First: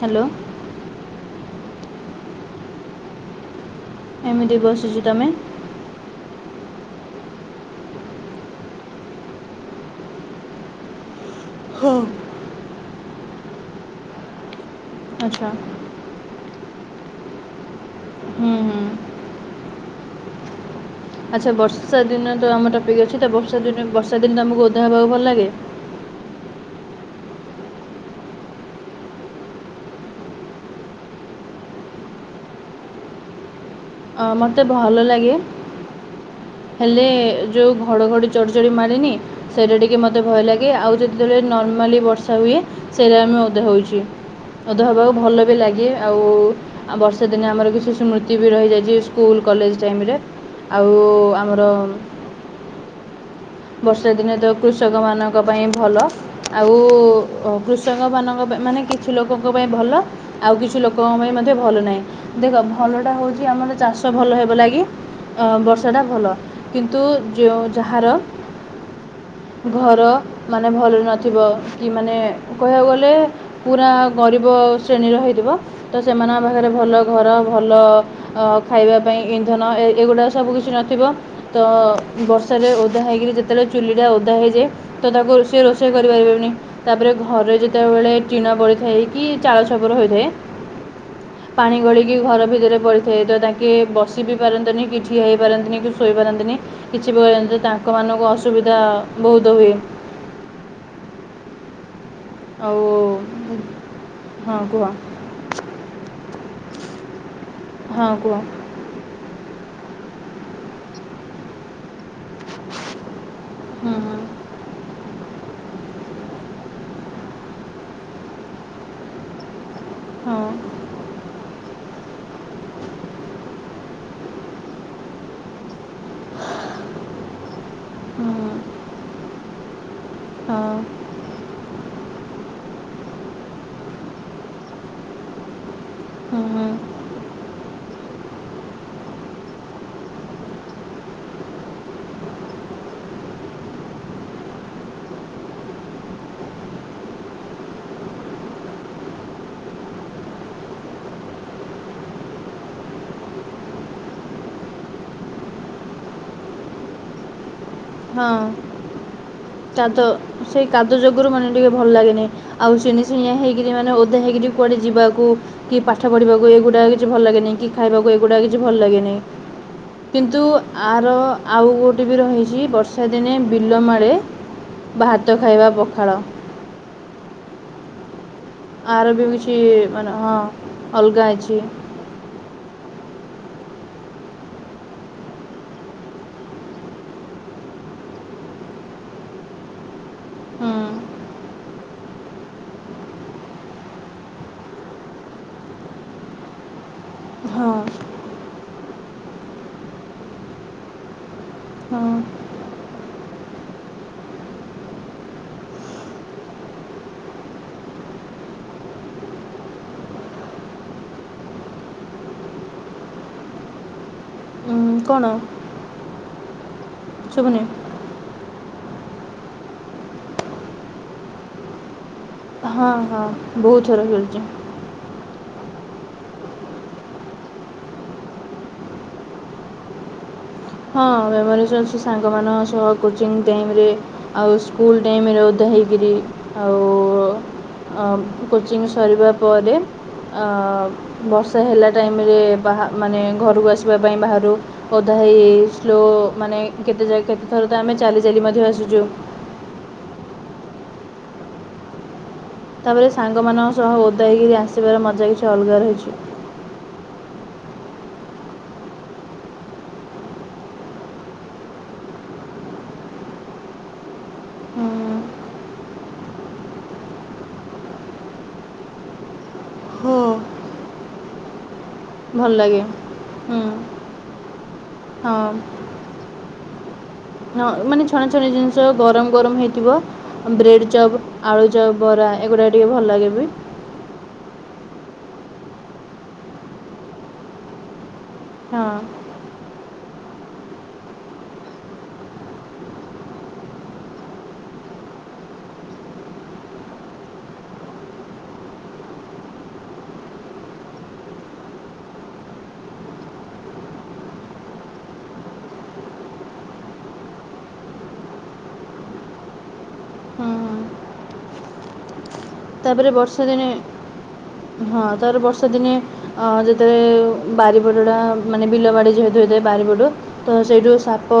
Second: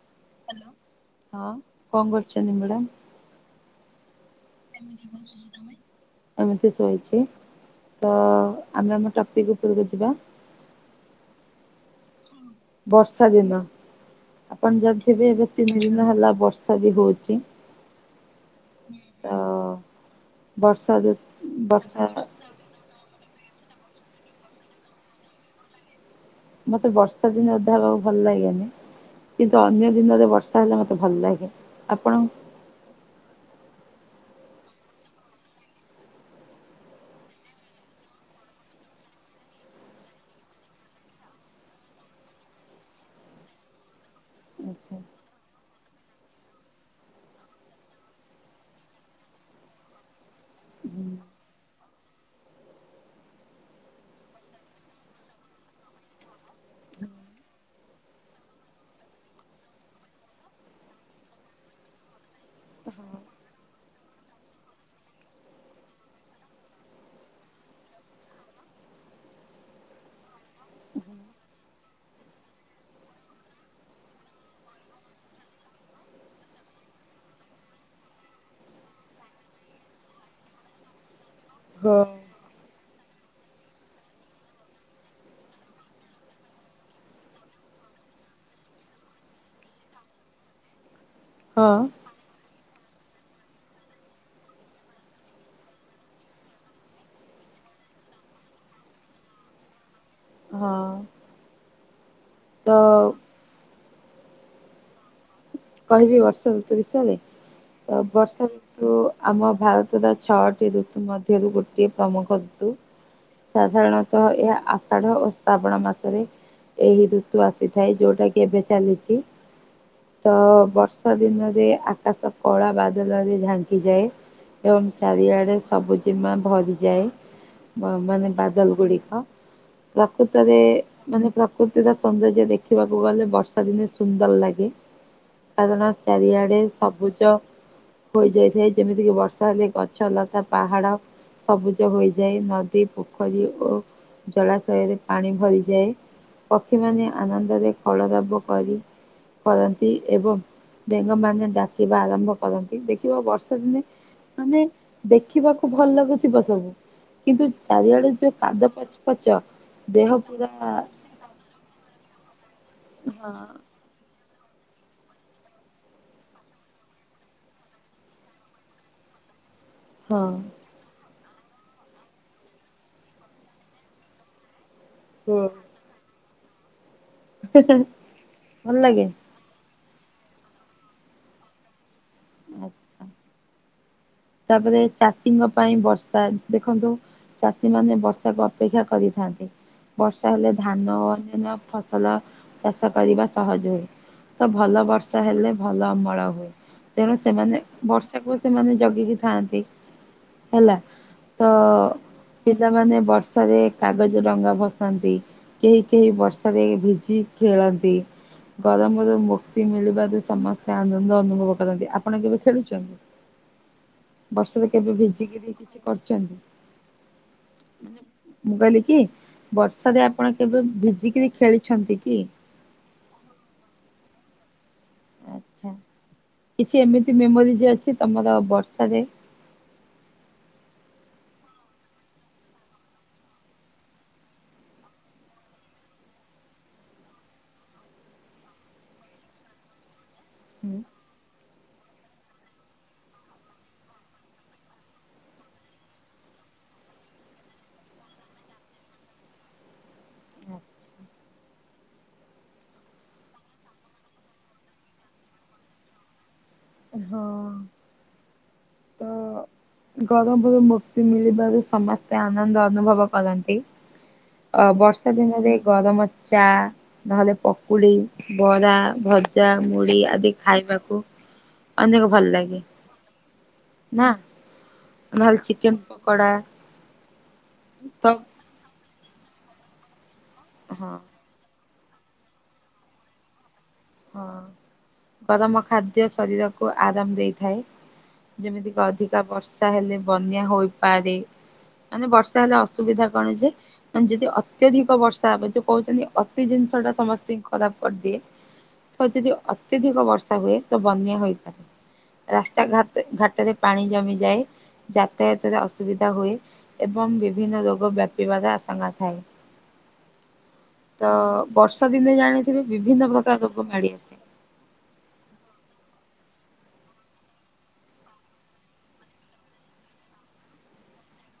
Hello. ହଁ କଣ କରୁଚନ୍ତିି ମ୍ୟାଡ଼ାମ୍? ଏମିତି ବ ମତିିବମେ [inaudible] ଏମିତି ଶୋଇଛି ତ ଆମେ ଆମ ଟପିକ୍ ଉପରକୁ ଯିବା। ହଁ। ବର୍ଷା ଦିନ ଆପଣ ଜାଣିଥିବେ ଏବେ ଆଚ୍ଛା ତିନି ଦିନ ହେଲା ବର୍ଷା ବଷା ବି ହଉଛି ହୁଁ ହୁଁ ତ ବର୍ଷା ଯ ଆଚ୍ଛା ବର୍ଷା ଦିନ ତ ଆମ ଟପିକ୍ ଅଛି ତ ବର୍ଷା ଦିନ ବର୍ଷା ଦିନ ତ ଆମକୁ ଓଦା ହେବାକୁ ଭଲ ଲାଗେ। ମତେ ବର୍ଷା ଦିନେ ଅଧା ହେବାକୁ ଭଲ ଲାଗେନି। କିନ୍ତୁ ଅନ୍ୟ ଦିନରେ ବର୍ଷା ହେଲେ ମତେ ଭଲ ଲାଗେ ଆପଣଙ୍କୁ? ଆ ମୋତେ ଭଲ ଲାଗେ ହେଲେ ଯୋଉ ଘଡଘଡି ଚଡଚଡି ମାରେନି ସେଇଟା ଟିକେ ମୋତେ ଭୟ ଲାଗେ ଆଉ ଯେତେବେଳେ ନର୍ମାଲି ବର୍ଷା ହୁଏ ସେଇଟା ଆମେ ଓଦା ହଉଛି। ଓଦା ଆଚ୍ଛା ହେବାକୁ ଭଲ ବି ଲାଗେ ଆଉ ଆଉ ବର୍ଷା ଦିନେ ଆମର କିଛି ସ୍ମୃତି ବି ରହିଯାଇ ଯେ ସ୍କୁଲ କଲେଜ ଟାଇମରେ ଆଉ ଆମର ବର୍ଷା ଦିନେ ତ କୃଷକମାନଙ୍କ ପାଇଁ ଭଲ। ଆଉ କୃଷକ ମାନଙ୍କ ପାଇଁ ମାନେ କିଛି ଲୋକଙ୍କ ପାଇଁ ଭଲ ଆଉ କିଛି ଲୋକଙ୍କ ପାଇଁ ମଧ୍ୟ ଭଲ ନାହିଁ ଦେଖ ଭଲଟା ହେଉଛି ଆମର ଚାଷ ଭଲ ହେବ ଲାଗି ଅ ବର୍ଷାଟା ଭଲ କିନ୍ତୁ ଯେଉଁ ଯାହାର ଘର ମାନେ ଭଲ ନଥିବ କି ମାନେ କହିବାକୁ ଗଲେ ପୁରା ଗରିବ ଶ୍ରେଣୀର ହେଇଥିବ ତ ସେମାନଙ୍କ ପାଖରେ ଭଲ ଘର ଭଲ ଖାଇବା ପାଇଁ ଇନ୍ଧନ ଏ-ଏଗୁଡ଼ାକ ସବୁ କିିଛି ନଥିବ ତ ହଁ ବର୍ଷାରେ ଓଦା ହୋଇକିରି ଯେତେବେଳେ ଚୁଲିଟା ଓଦା ହୋଇଇଯାଏ ତ ତାକୁ ସିଏ ରୋଷେଇ କରିପାରିବେ ବେନି। ତାପରେ ଘରେ ଯେତେବେଳେ ଟିଣା ପଡ଼ିଥାଏ କି ଚାଳଛପର ହୋଇଥାଏ ହଁ ପାଣି ଗଳିକି କି ଘର ଭିତରେ ପଡ଼ିଥାଏ ତ ତାଙ୍କେ ବସି ବି ପାରନ୍ତି ନି କି ଠିଆ ହୋଇ ପାରନ୍ତିନି କି ଶୋଇ ପାରନ୍ତିନି କିଛି ପ୍ରକାରେ ଜାଣିଚ ତାଙ୍କ ମାନଙ୍କୁ ଅସୁବିଧା ବହୁତ ହୁଏ [unintelligible] ହଁ। ତ ଆଉ ହଁ କୁହ। କହିବି ବର୍ଷା ଋତୁ ବିଷୟରେ ହଁ କୁହ ବର୍ଷା ରି ଯୋଉ ଆମ ଭାରତର ଛଅଟି ଋତୁ ମଧ୍ୟରୁ ଗୋଟେ ଗୋଟିଏ ପ୍ରମଖ ଋତୁ ହଁ ସାଧାରଣତଃ ଏହା ଆଷାଢ ଓ ଶ୍ରାବଣ ମାସରେ ଏହି ଋତୁ ଆସିଥାଏ ଯୋଉଟା କି ଏବେ ଚାଲିଛି ତ ହଁ ବର୍ଷ ବର୍ଷା ଦିନରେ ଆକାଶ କଳା ବାଦଲ ରେ ଝାଙ୍କିଯାଏ ଏବଂ ଚାରିଆଡେ ସବୁଜିମା ଭରିଯାଏ ମା -ମାନେ ହଁ ହଁ ବାଦଲ ଗୁଡ଼ିକ। ପ୍ରକୃତରେ ହଁ ମାନେ ପ୍ରକୃତିର ସୌନ୍ଦର୍ଯ୍ୟ ଦେଖ ଦେଖିବାକୁ ଗଲେ ବର୍ଷା ଦିନେ ସୁନ୍ଦର ଲାଗେ କାରଣ ହୁଁ ଚାରିଆଡେ ହୁଁ ସବୁଜ ହୋଇଯାଇଥାଏ ଯେମିତିକି ବର୍ଷା ହେଲେ ଗଛ, ଲତା, ପାହାଡ ସବୁଜ ହୋଇଯାଏ ନଦୀ ପୋଖରୀ ଓ ଜଳାଶୟରେ ପାଣି ଭରିଯାଏ। ପକ୍ଷୀମାନେ ଆନନ୍ଦରେ ଖଳ ରାବ କରି କରନ୍ତି। ଏବଂ ବେଙ୍ଗମାନେ ଡାକିବା ଆରମ୍ଭ କରନ୍ତି ଦେଖିବ ବର୍ଷା ଦିନେ ମାନେ ଦେଖିବାକୁ ଭଲ ଲାଗୁଥିବ ସବୁ। କିନ୍ତୁ ଚାରିଆଡେ ଯୋଉ ହଁ କାଦୁଅ ପଚ ପଚ ଦେହ ପୁରା ଆଗରୁ ମାନେ ଟିକେ ଭଲ ଲାଗେନି ଆଉ ସିଙ୍ଗି ସଙ୍ଗିଆ ହଁ ହେଇକିରି ମାନେ ଓଦା ହେଇକରି କୁଆଡ଼େ ଯିବାକୁ କି ପାଠ ପଢ଼ିବାକୁ ଏଗୁଡ଼ାକ କିଛି ଭଲ ଲାଗେନି କି ଖାଇବାକୁ ଏଗୁଡ଼ାକ କିଛି ଭଲ ଲାଗେନି। ହଁ କିନ୍ତୁ ଆର ଆଉ ଗୋଉ ଗୋଟେ ବି ରହିଛି ବର୍ଷା ଦିନେ ବିଲମାଳେ ଭାତ ଖାଇବା ପଖାଳ। ହେଁ, ହେଁ [unintelligible] ଆର ବି କିଛି ମାନେ ହଁ ଅଲଗା ଅଛି। ଆଚ୍ଛା। ତାପରେ ଚାଷୀଙ୍କ ପାଇଁ ବର୍ଷା ଦେଖନ୍ତୁ ଚାଷୀ ମାନେ ବର୍ଷାକୁ ଅପେକ୍ଷା କରିଥାନ୍ତି ବର୍ଷା ହେଲେ ଧାନ ଓ ହଁ ଅନ୍ୟାନ୍ୟ ଫ ଭଲ ଚାଷ କରିବା ସହଜ ହୁଏ ତ ଭଲ ବର୍ଷା ହେଲେ ଭଲ ଅମଳ ହୁଏ। ତେଣୁ ସେମାନେ ହଁ ବର୍ଷାକୁ ସେମାନେ ଜଗିକି ଥାଆନ୍ତି ହେଲା। ତ ହଁ ପିଲାମାନେ ବର୍ଷାରେ କାଗଜ ଡଙ୍ଗା ଭସାନ୍ତି। କେହି କେହି ବର୍ଷାରେ ଭିଜି ଖେଳନ୍ତି। ଗରମରୁ ମୁକ୍ତି ମିଳିବାରୁ ସମସ୍ତେ ଆନନ୍ଦ ଅନୁଭବ କରନ୍ତି, ଆପଣ କେବେ ଖେଳୁଛନ୍ତି? ବର୍ଷାରେ କେବେ କ'ଣ ଭିଜିକିରି କିଛି କରିଛନ୍ତି? ଶୁଭୁନି ମୁଁ କହିଲି କି ବର୍ଷାରେ ଆପଣ କେବେ ଭିଜିକିରି ଖେଳିଛନ୍ତି କି? ହଁ ହଁ ବହୁତ ଥର ଖେଳିଛି। ଆଛା, କିଛି ଏମିତି ମେମୋରିଜ ଅଛି ତମର ବର୍ଷାରେ? ହଁ ମେମୋରିଜ ଅଛି ସାଙ୍ଗମାନଙ୍କ ସହ କୋଚିଂ ଟାଇମରେ ଆଉ ସ୍କୁଲ ଟାଇମ ରେ ଓଦା ହେଇକିରି ଆଉ କୋଚିଂ ସରିବା ପରେ ହୁଁ, ବର୍ଷା ହେଲା ଟାଇମରେ ବା ମାନେ ଘରକୁ ଆସିବା ପାଇଁ ବାହାରୁ ଅଧା ହେ ଭାଇ ସ୍ଲୋ ମାନେ କେତେ ଯାଗ କେତେଥର ତ ଆମେ ଚାଲି ଚାଲି ମଧ୍ୟ ଆସୁଛୁ ତାପରେ ସାଙ୍ଗମାନଙ୍କ ସହ ଓଦ ହୋଇକିରି ଆସିବାର ମଜା କିଛି ଅଲଗା ରହିଛି। ହଁ। ଗରମପରୁ ମୁକ୍ତି ମିଳିବାରୁ ସମସ୍ତେ ଆନନ୍ଦ ଅନୁଭବ କରନ୍ତି। ଅ ବର୍ଷା ଦିନରେ ଗରମ ଚା ନହେଲେ ପକୁଡି ବରା ଭଜା ମୁଢି ହଁ ଆଦି ଖାଇବାକୁ ଅନେକ ଭଲ ଲାଗେ ନା? ନହେଲେ ହଁ ଚିକେନ ପକୋଡ଼ା ହଁ ମାନେ ଛଣା ଛଣି ଜିନିଷ ଗରମ ଗରମ ହେଇଥିବ ବ୍ରେଡ ହଁ ଚପ୍ ଆଳୁଚପ ବରା ଏଗୁଡ଼ା ଟିକେ ଭଲ ଲାଗେ ବି ହଁ ଗରମ ଖାଦ୍ୟ ଶରୀରକୁ ଆରାମ ଦେଇଥାଏ। ଯେମିତିକ ହଁ ହଁ ଅଧିକା ବର୍ଷା ହେଲେ ବନ୍ୟା ହୋଇପାରେ ମାନେ ବର୍ଷା ହେଲେ ଅସୁବିଧା କଣ ଯେ? ଯଦି ଅତ୍ୟଧିକ ବର୍ଷା ହବ ଯୋଉ କହୁଛନ୍ତି ଅତି ଜିନିଷ ଟା ସମସ୍ତଙ୍କୁ ଖରାପ କରିଦିଏ। ତ ଯଦି ଅତ୍ୟଧିକ ବର୍ଷା ହୁଏ ତ ବନ୍ୟା ହୋଇପାରେ। ରାସ୍ତା ଘାଟ ଘାଟରେ ପାଣି ଜମିଯାଏ ଯାତାୟତରେ ଅସୁବିଧା ହୁଏ ଏବଂ ବିଭିନ୍ନ ରୋଗ ବ୍ୟାପିବାର ଆଶଙ୍କା ଥାଏ। ହୁଁ। ତ ବର୍ଷା ଦିନେ ଜାଣିଥିବେ ବିଭିନ୍ନ ତା'ପରେ ପ୍ରକାର ରୋଗ ବର୍ଷାଦିନେ ମାଡି ହଁ ତାର ବର୍ଷା ଦିନେ ଅ ଯେତେବେଳେ ବାରିପଟ ଟା ମାନେ ବିଲ ବାଡି ଯେହେତୁ ହୋଇଥାଏ ବାରିପଟ ତ ସେଇଠୁ ସାପ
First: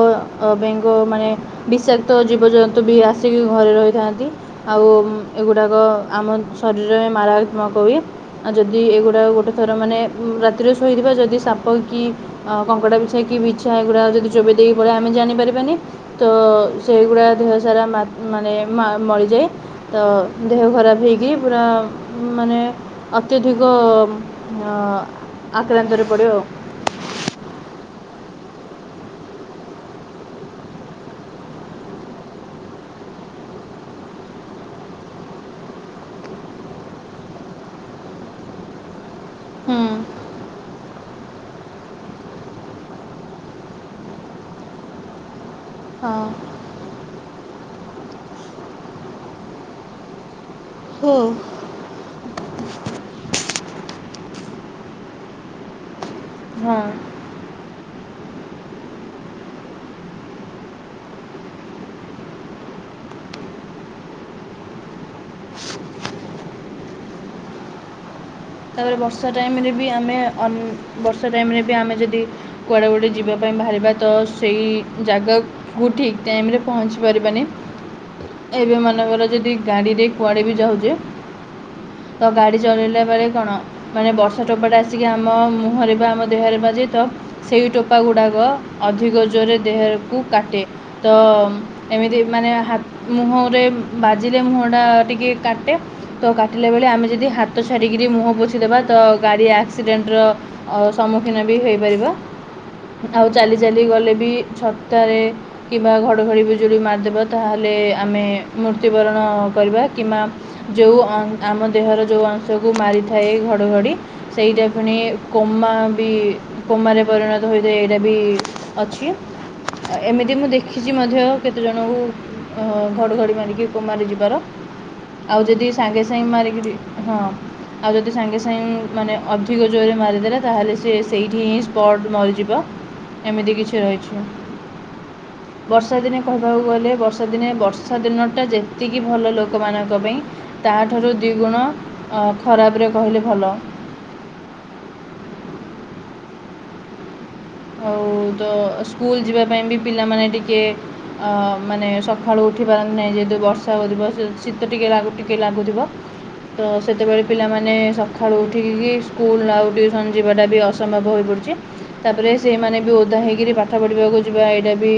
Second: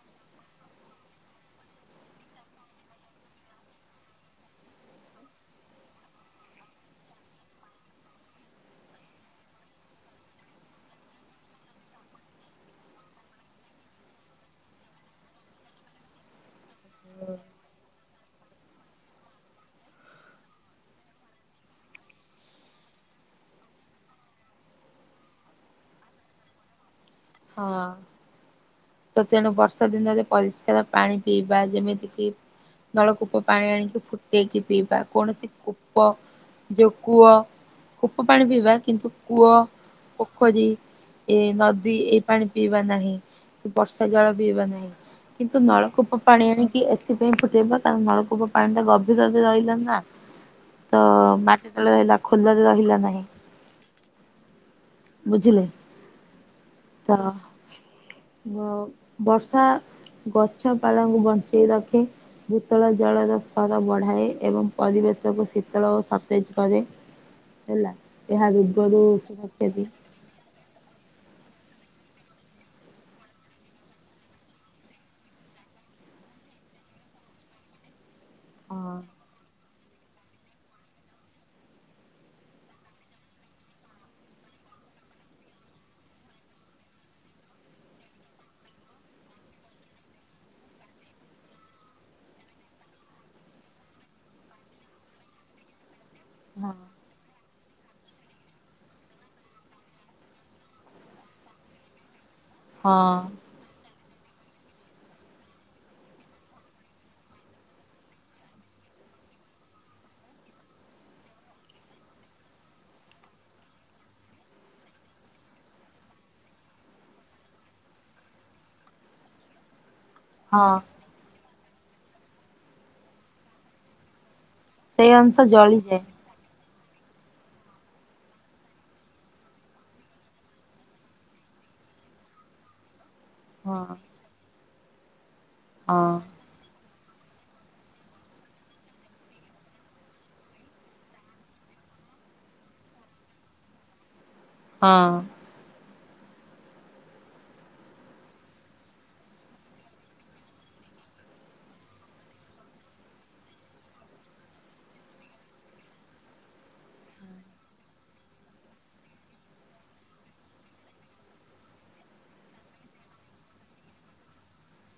ବେଙ୍ଗ ମାନେ ବିଷାକ୍ତ ଜୀବଜନ୍ତୁ ବି ଆସିକି ଘରେ ରହିଥାନ୍ତି ଆଉ ଏଗୁଡ଼ାକ ଆମ ଶରୀରରେ ମାରାତ୍ମକ ହୁଏ ଆଉ ଯଦି ଏଗୁଡା ଗୋଟେ ଥର ମାନେ ରାତିରେ ଶୋଇଥିବା ଯଦି ସାପ କି ଆ କଙ୍କଡା ବିଛା କି ବିଛା ଏଇଗୁଡା ଯଦି ଚୋବେଇ ଦେଇକି ପଳେଇବେ ଆମେ ଜାଣି ପାରିବାନି ତ ସେଇଗୁଡା ଦେହ ସାରା ମାନେ ମଳିଯାଏ ତ ଦେହ ଖରାପ ହେକି ପୁରା ମାନେ ଅତ୍ୟଧିକ ଆକ୍ରାନ୍ତ ରେ ପଡ଼ିବ ଆଉ। ହଁ। ତ ତେଣୁ ବର୍ଷା ଦିନରେ ପରିଷ୍କାର ପାଣି ପିଇବା ଯେମିତି କିି ନଳକୂପ ପାଣି ଆଣିକି ଫୁଟେଇକି ପିଇବା କୌଣସି କୂପ ଯେଉ କୂଅ କୁପ ପାଣି ପିଇବା କିନ୍ତୁ କୂଅ ହୁଁ ପୋଖରୀ ଏ ନଦୀ ଏ ପାଣି ପିଇବା ନାହିଁ କି ବର୍ଷା ଜଳ ପିଇବା ନାହିଁ। କିନ୍ତୁ ହଁ ନଳକୂପ ପାଣି ଆଣିକି ଏଥିପାଇଁ ଫୁଟେଇବା କାରଣ ନଳକୂପ ପାଣି ଟା ଗଭୀରରେ ରହିଲା ନା। ତ ହୋ ମାଟି ତଳେ ରହିଲା ଖୋଲାରେ ରହିଲା ନାହିଁ। ବୁଝିଲେ? ହଁ। ବ-ବର୍ଷା ଗଛପାଳଙ୍କୁ ବଞ୍ଚେଇ ରଖେ। ଭୂତଳ ଜଳର ସ୍ତର ବଢାଏ ଏବଂ ପରିବେଶକୁ ଶୀତଳ ଓ ସତେଜ୍ କରେ। ହେଲା। ଏହା ତାପରେ ରୋଗରୁ ବର୍ଷା ଟାଇମ୍ ସୁରକ୍ଷା ରେ ଦିଏ। ବି ଆମେ ଅମ୍ ବର୍ଷା ଟାଇମ୍ ରେ ବି ଆମେ ଯଦି କୁଆଡେ ଗୋଟେ ଯିବା ପାଇଁ ବାହାରିବା ତ ସେଇ ଜାଗାକୁ କୁ ଠିକ୍ ଟାଇମ୍ ରେ ପହଞ୍ଚି ପାରିବାନି। ଏବେ ହଁ। ମନେକର ଯଦି ଗାଡିରେ କୁଆଡେ ବି ଯାଉଚେ ତ ଗାଡି ଚଲେଇଲା ପରେ କଣ ମାନେ ବର୍ଷା ଟୋପାଟା ଆସିକି ଆମ ମୁହଁରେ ବା ଆମ ଦେହରେ ବାଜେ ତ ସେଇ ଟୋପା ଗୁଡାକ ଅଧିକ ଜୋରରେ ଦେହକୁ କାଟେ ତ ଏମିତି ମାନେ ହା-ମୁହଁରେ ବାଜିଲେ ମୁହଁ ଟା ଟିକେ କାଟେ। ତ କାଟିଲା ହଁ ବେଳେ ଆମେ ଯଦି ହାତ ଛାଡିକି କିରି ମୁହଁ ପୋଛିଦେବା ତ ଗାଡି ଆକ୍ସିଡେଣ୍ଟର ଅ ସମ୍ମୁଖୀନ ବି ହେଇପାରିବ। ହଁ ଆଉ ଚାଲି ଚାଲି ଗଲେ ବି ଛତାରେ କିମ୍ବା ଘଡ଼ଘଡ଼ି ବିଜୁଳି ମାରିଦେବ ତାହେଲେ ଆମେ ମୃତ୍ୟୁବରଣ କରିବା କିମ୍ବା ଯୋଉ ଆମ ଦେହର ଯୋଉ ଅଂଶକୁ ମାରିଥାଏ ଘଡ଼ଘଡ଼ି ସେଇଟା ପୁଣି କୋମା ବି କୋମାରେ ପରିଣତ ହୋଇଥାଏ ଏଇଟା ବି ଅଛି। ହ [inaudible] ଆ-ଏମିତି ମୁଁ ଦେଖିଚି ମଧ୍ୟ କେତେଜଣଙ୍କୁ ଅ ଘଡ଼ଘଡ଼ି ମାରିକି କୋମାରେ ଯିବାର। ସେଇ ଅଂଶ ଆଉ ଯେଦି ଜଳିଯାଏ ସାଙ୍ଗେସାଙ୍ଗ୍ ମାରିକିରି ହଁ ଆଉ ଯଦି ସାଙ୍ଗେ ସାଙ୍ଗ୍ ମାନେ ଅଧିକ ଜୋରରେ ମାରିଦେଲା ତାହେଲେ ସେ ସେଇଠି ହିଁ ସ୍ପଟ୍ ମରିଯିବ। ଏମିତି ହଁ କିଛି ରହିଛି। ହଁ। ବର୍ଷାଦିନେ କହିବାକୁ ଗଲେ ବର୍ଷା ବର୍ଷା ଦିନେ ବର୍ଷା ଦିନଟା ଯେତିକି ଭଲ ଲୋକମାନଙ୍କ ପାଇଁ ତାହାଠାରୁ ଦୁିଗୁଣ ଅ ଖରାପରେ କହିଲେ ଭଲ। ହଁ। ଆଉ ତ ସ୍କୁଲ ଯିବା ପାଇଁ ବି ପିଲାମାନେ ଟିକେ ଅ ମାନେ ସଖାଳୁ ଉଠି ପାରନ୍ତି ନାହିଁ, ଯେହେତୁ ବର୍ଷା ହଉଥିବ ଶ-ଶୀତ ଟିକେ ଲାଗୁ-ଟିକେ ଲାଗୁଥିବ। ତ ସେତେବେଳେ ପିଲାମାନେ ସଖାଳୁ ଉଠିକି କି ସ୍କୁଲ ଆଉ ଟିୁଉସନ ଯିବାଟା ବି ଅସ ସମ୍ଭବ ହୋଇପଡୁଚି, ତାପରେ ସେଇମାନେ ବି ଓଦା ହେଇକିରି ପାଠ ପଢିବାକୁ ଯିବା ଏଇଟା ବି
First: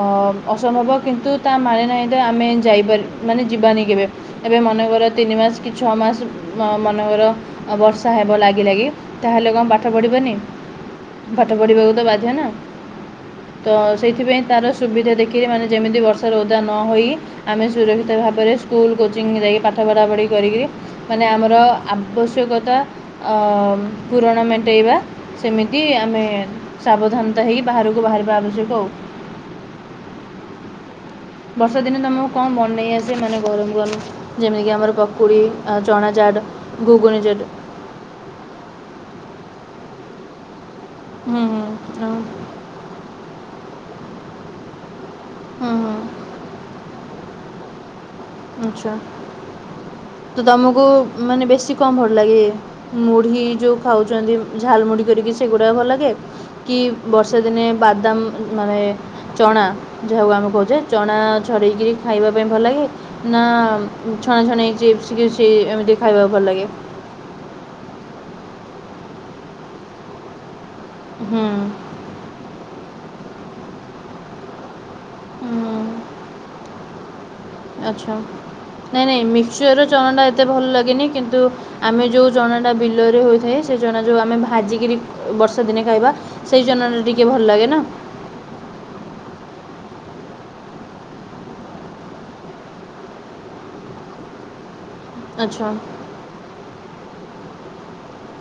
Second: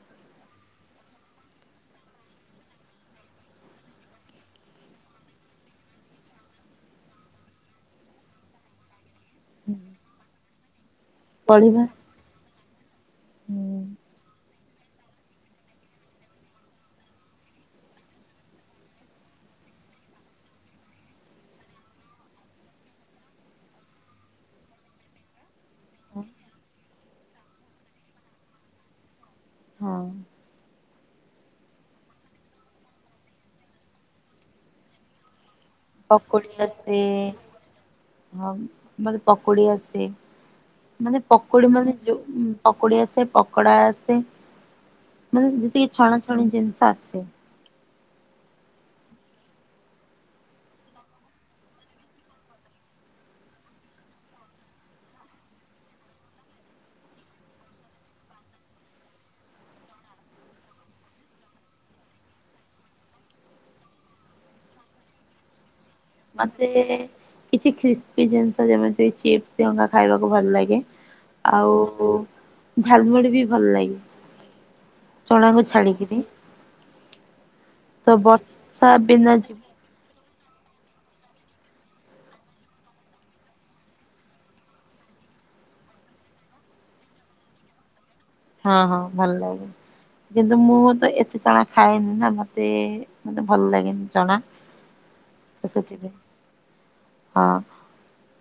ଅ-ଅସମ୍ଭବ କିନ୍ତୁ ତା ମାନେ ନାହିଁ ତ ଆମେ ଯାଇପାରି ମାନେ ଯିବାନି କେବେ। ଏବେ ମନେକର ତିନି ମାସ୍ କି ଛଅ ମାସ୍ ମ-ମନେକର ଅ ବର୍ଷା ହେବ ଲାଗିଲାଗି ତାହେଲେ କଣ ପାଠ ପଢିବନି। ପାଠ ପଢିବା ପଢିବାକୁ ତ ବାଧ୍ୟ ନା। ତ ହୁଁ ସେଇଥିପାଇଁ ତାର ସୁବିଧା ଦେଖିକିରି ମାନେ ଯେମିତି ବର୍ଷାରେ ଓଦା ନହେଇ ଆମେ ସୁରକ୍ଷିତ ଭାବରେ ସ୍କୁଲ କୋଚିଂ ଯାଇକି ପାଠ ପଢାପଢି କରିକିରି ମାନେ ଆମର ଆବଶ୍ୟକତା ଅ ପୂରଣ ମେଣ୍ଟେଇବା ସେମିତି କି ଆମେ ସାବଧାନତା ହେଇକି ବାହାରକୁ ବାହାରିବା ଆବଶ୍ୟକ ଆଉ। ହଁ। ବର୍ଷା ଦିନେ ତମକୁ କଣ ବନେଇ ଆସେ ମାନେ ଗରମ ଗରମ ଯେମିତି କି ଆମର ପକୁଡ଼ି। ଆଉ ଚଣା ଚାଟ, ପକୁଡି ଆସେ ଘୁଗୁନି ସହିତ। ହଁ ମତେ ପକୁଡି ଆସେ ମାନେ ପକୁଡି ମାନେ ଯୋଉ ଉଁ। ପକୁଡି ଆସେ ପକୋଡା ଆସେ ମାନେ ଯେତିକି ଛଣା ଛଣି ଜିନିଷ ଆସେ। ଆଚ୍ଛା। ତ ତମକୁ ଉଁ ମାନେ ବେଶୀ କଁ ଭଲ ଲାଗେ? ମୁଢି ଯୋଉ ଖାଉଛନ୍ତି ଝାଲ ମୁଢି କରିକି ସେଗୁଡା ଭଲ ଲାଗେ। କି ବର୍ଷା ଦିନେ ବାଦାମ ମାନେ। ଚଣା ଯାହାକୁ ଆମେ କହୁଛେ ଚଣା ଛଡେଇକିରି ଖାଇବା ପାଇଁ ଭଲ ଲାଗେ। ନା ଉଁ ଛଣା ଛଣି ଚିପ୍ସ ଫିପ୍ସ ଏମିତି। ଖାଇବାକୁ ଭଲ ଲାଗେ ମତେ କିଛି ଖ୍ରିସ୍ପି ଜିନିଷ ଯେମିତି ଚିପ୍ସ [unintelligible] ଖାଇବାକୁ ଭଲ ଲାଗେ। ହୁଁ ଆଉ ଝାଲମୁଢ଼ି ବି ଭଲ ଲାଗେ। ଚଣାକୁ ଛାଡ଼ିକିରି। ଆଚ୍ଛା ନାଇଁ ନାଇଁ ମିକ୍ସଚରର ଚଣାଟା ଏତେ ଭଲ ଲାଗେନି କିନ୍ତୁ। ଆମେ ଯଉ ଚଣାଟା ବିଲରେ ହୋଇଥାଏ ସେ ଚଣା ଯଉ ଆମେ ଭାଜିକିରି ଅ ବର୍ଷା ଦିନେ ଖାଇବା। ସେଇ ଚନା ଟା ଟିକେ ଭଲ ଲାଗେ ନା। ହଁ ହଁ ଭଲ ଲାଗେ। କିନ୍ତୁ ମୁଁ ତ ଏତେ ଚଣା ଖାଏନି ନା ମତେ ମତେ ଭଲ ଲାଗେନି ଚଣା। ହ ଆଚ୍ଛା। ହଁ।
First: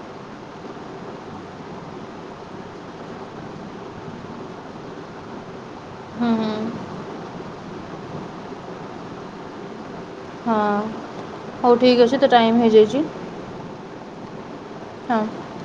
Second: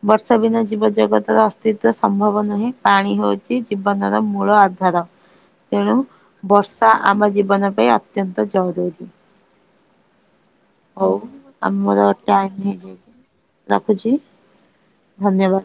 ବର୍ଷା ବିନା ଜୀବ ଜଗତର ଅସ୍ତିତ୍ଵ ସମ୍ଭବ ନୁହେଁ ପାଣି ହଉଛି ଜୀବନର ମୂଳ ଆ ଧାର ତେଣୁ। ହୁଁ ହୁଁ। ବର୍ଷା ଆମ ଜୀବନ ପାଇଁ ଅତ୍ୟନ୍ତ ଜରୁରୀ। ହଁ ହଉ ହଉ ଠିକ୍ ଆମର ଅଛି ତ ଟାଇମ୍ ହେଇଯାଇ ହେଇଯାଇଛି ରଖୁଛି ହଁ ଧନ୍ୟବା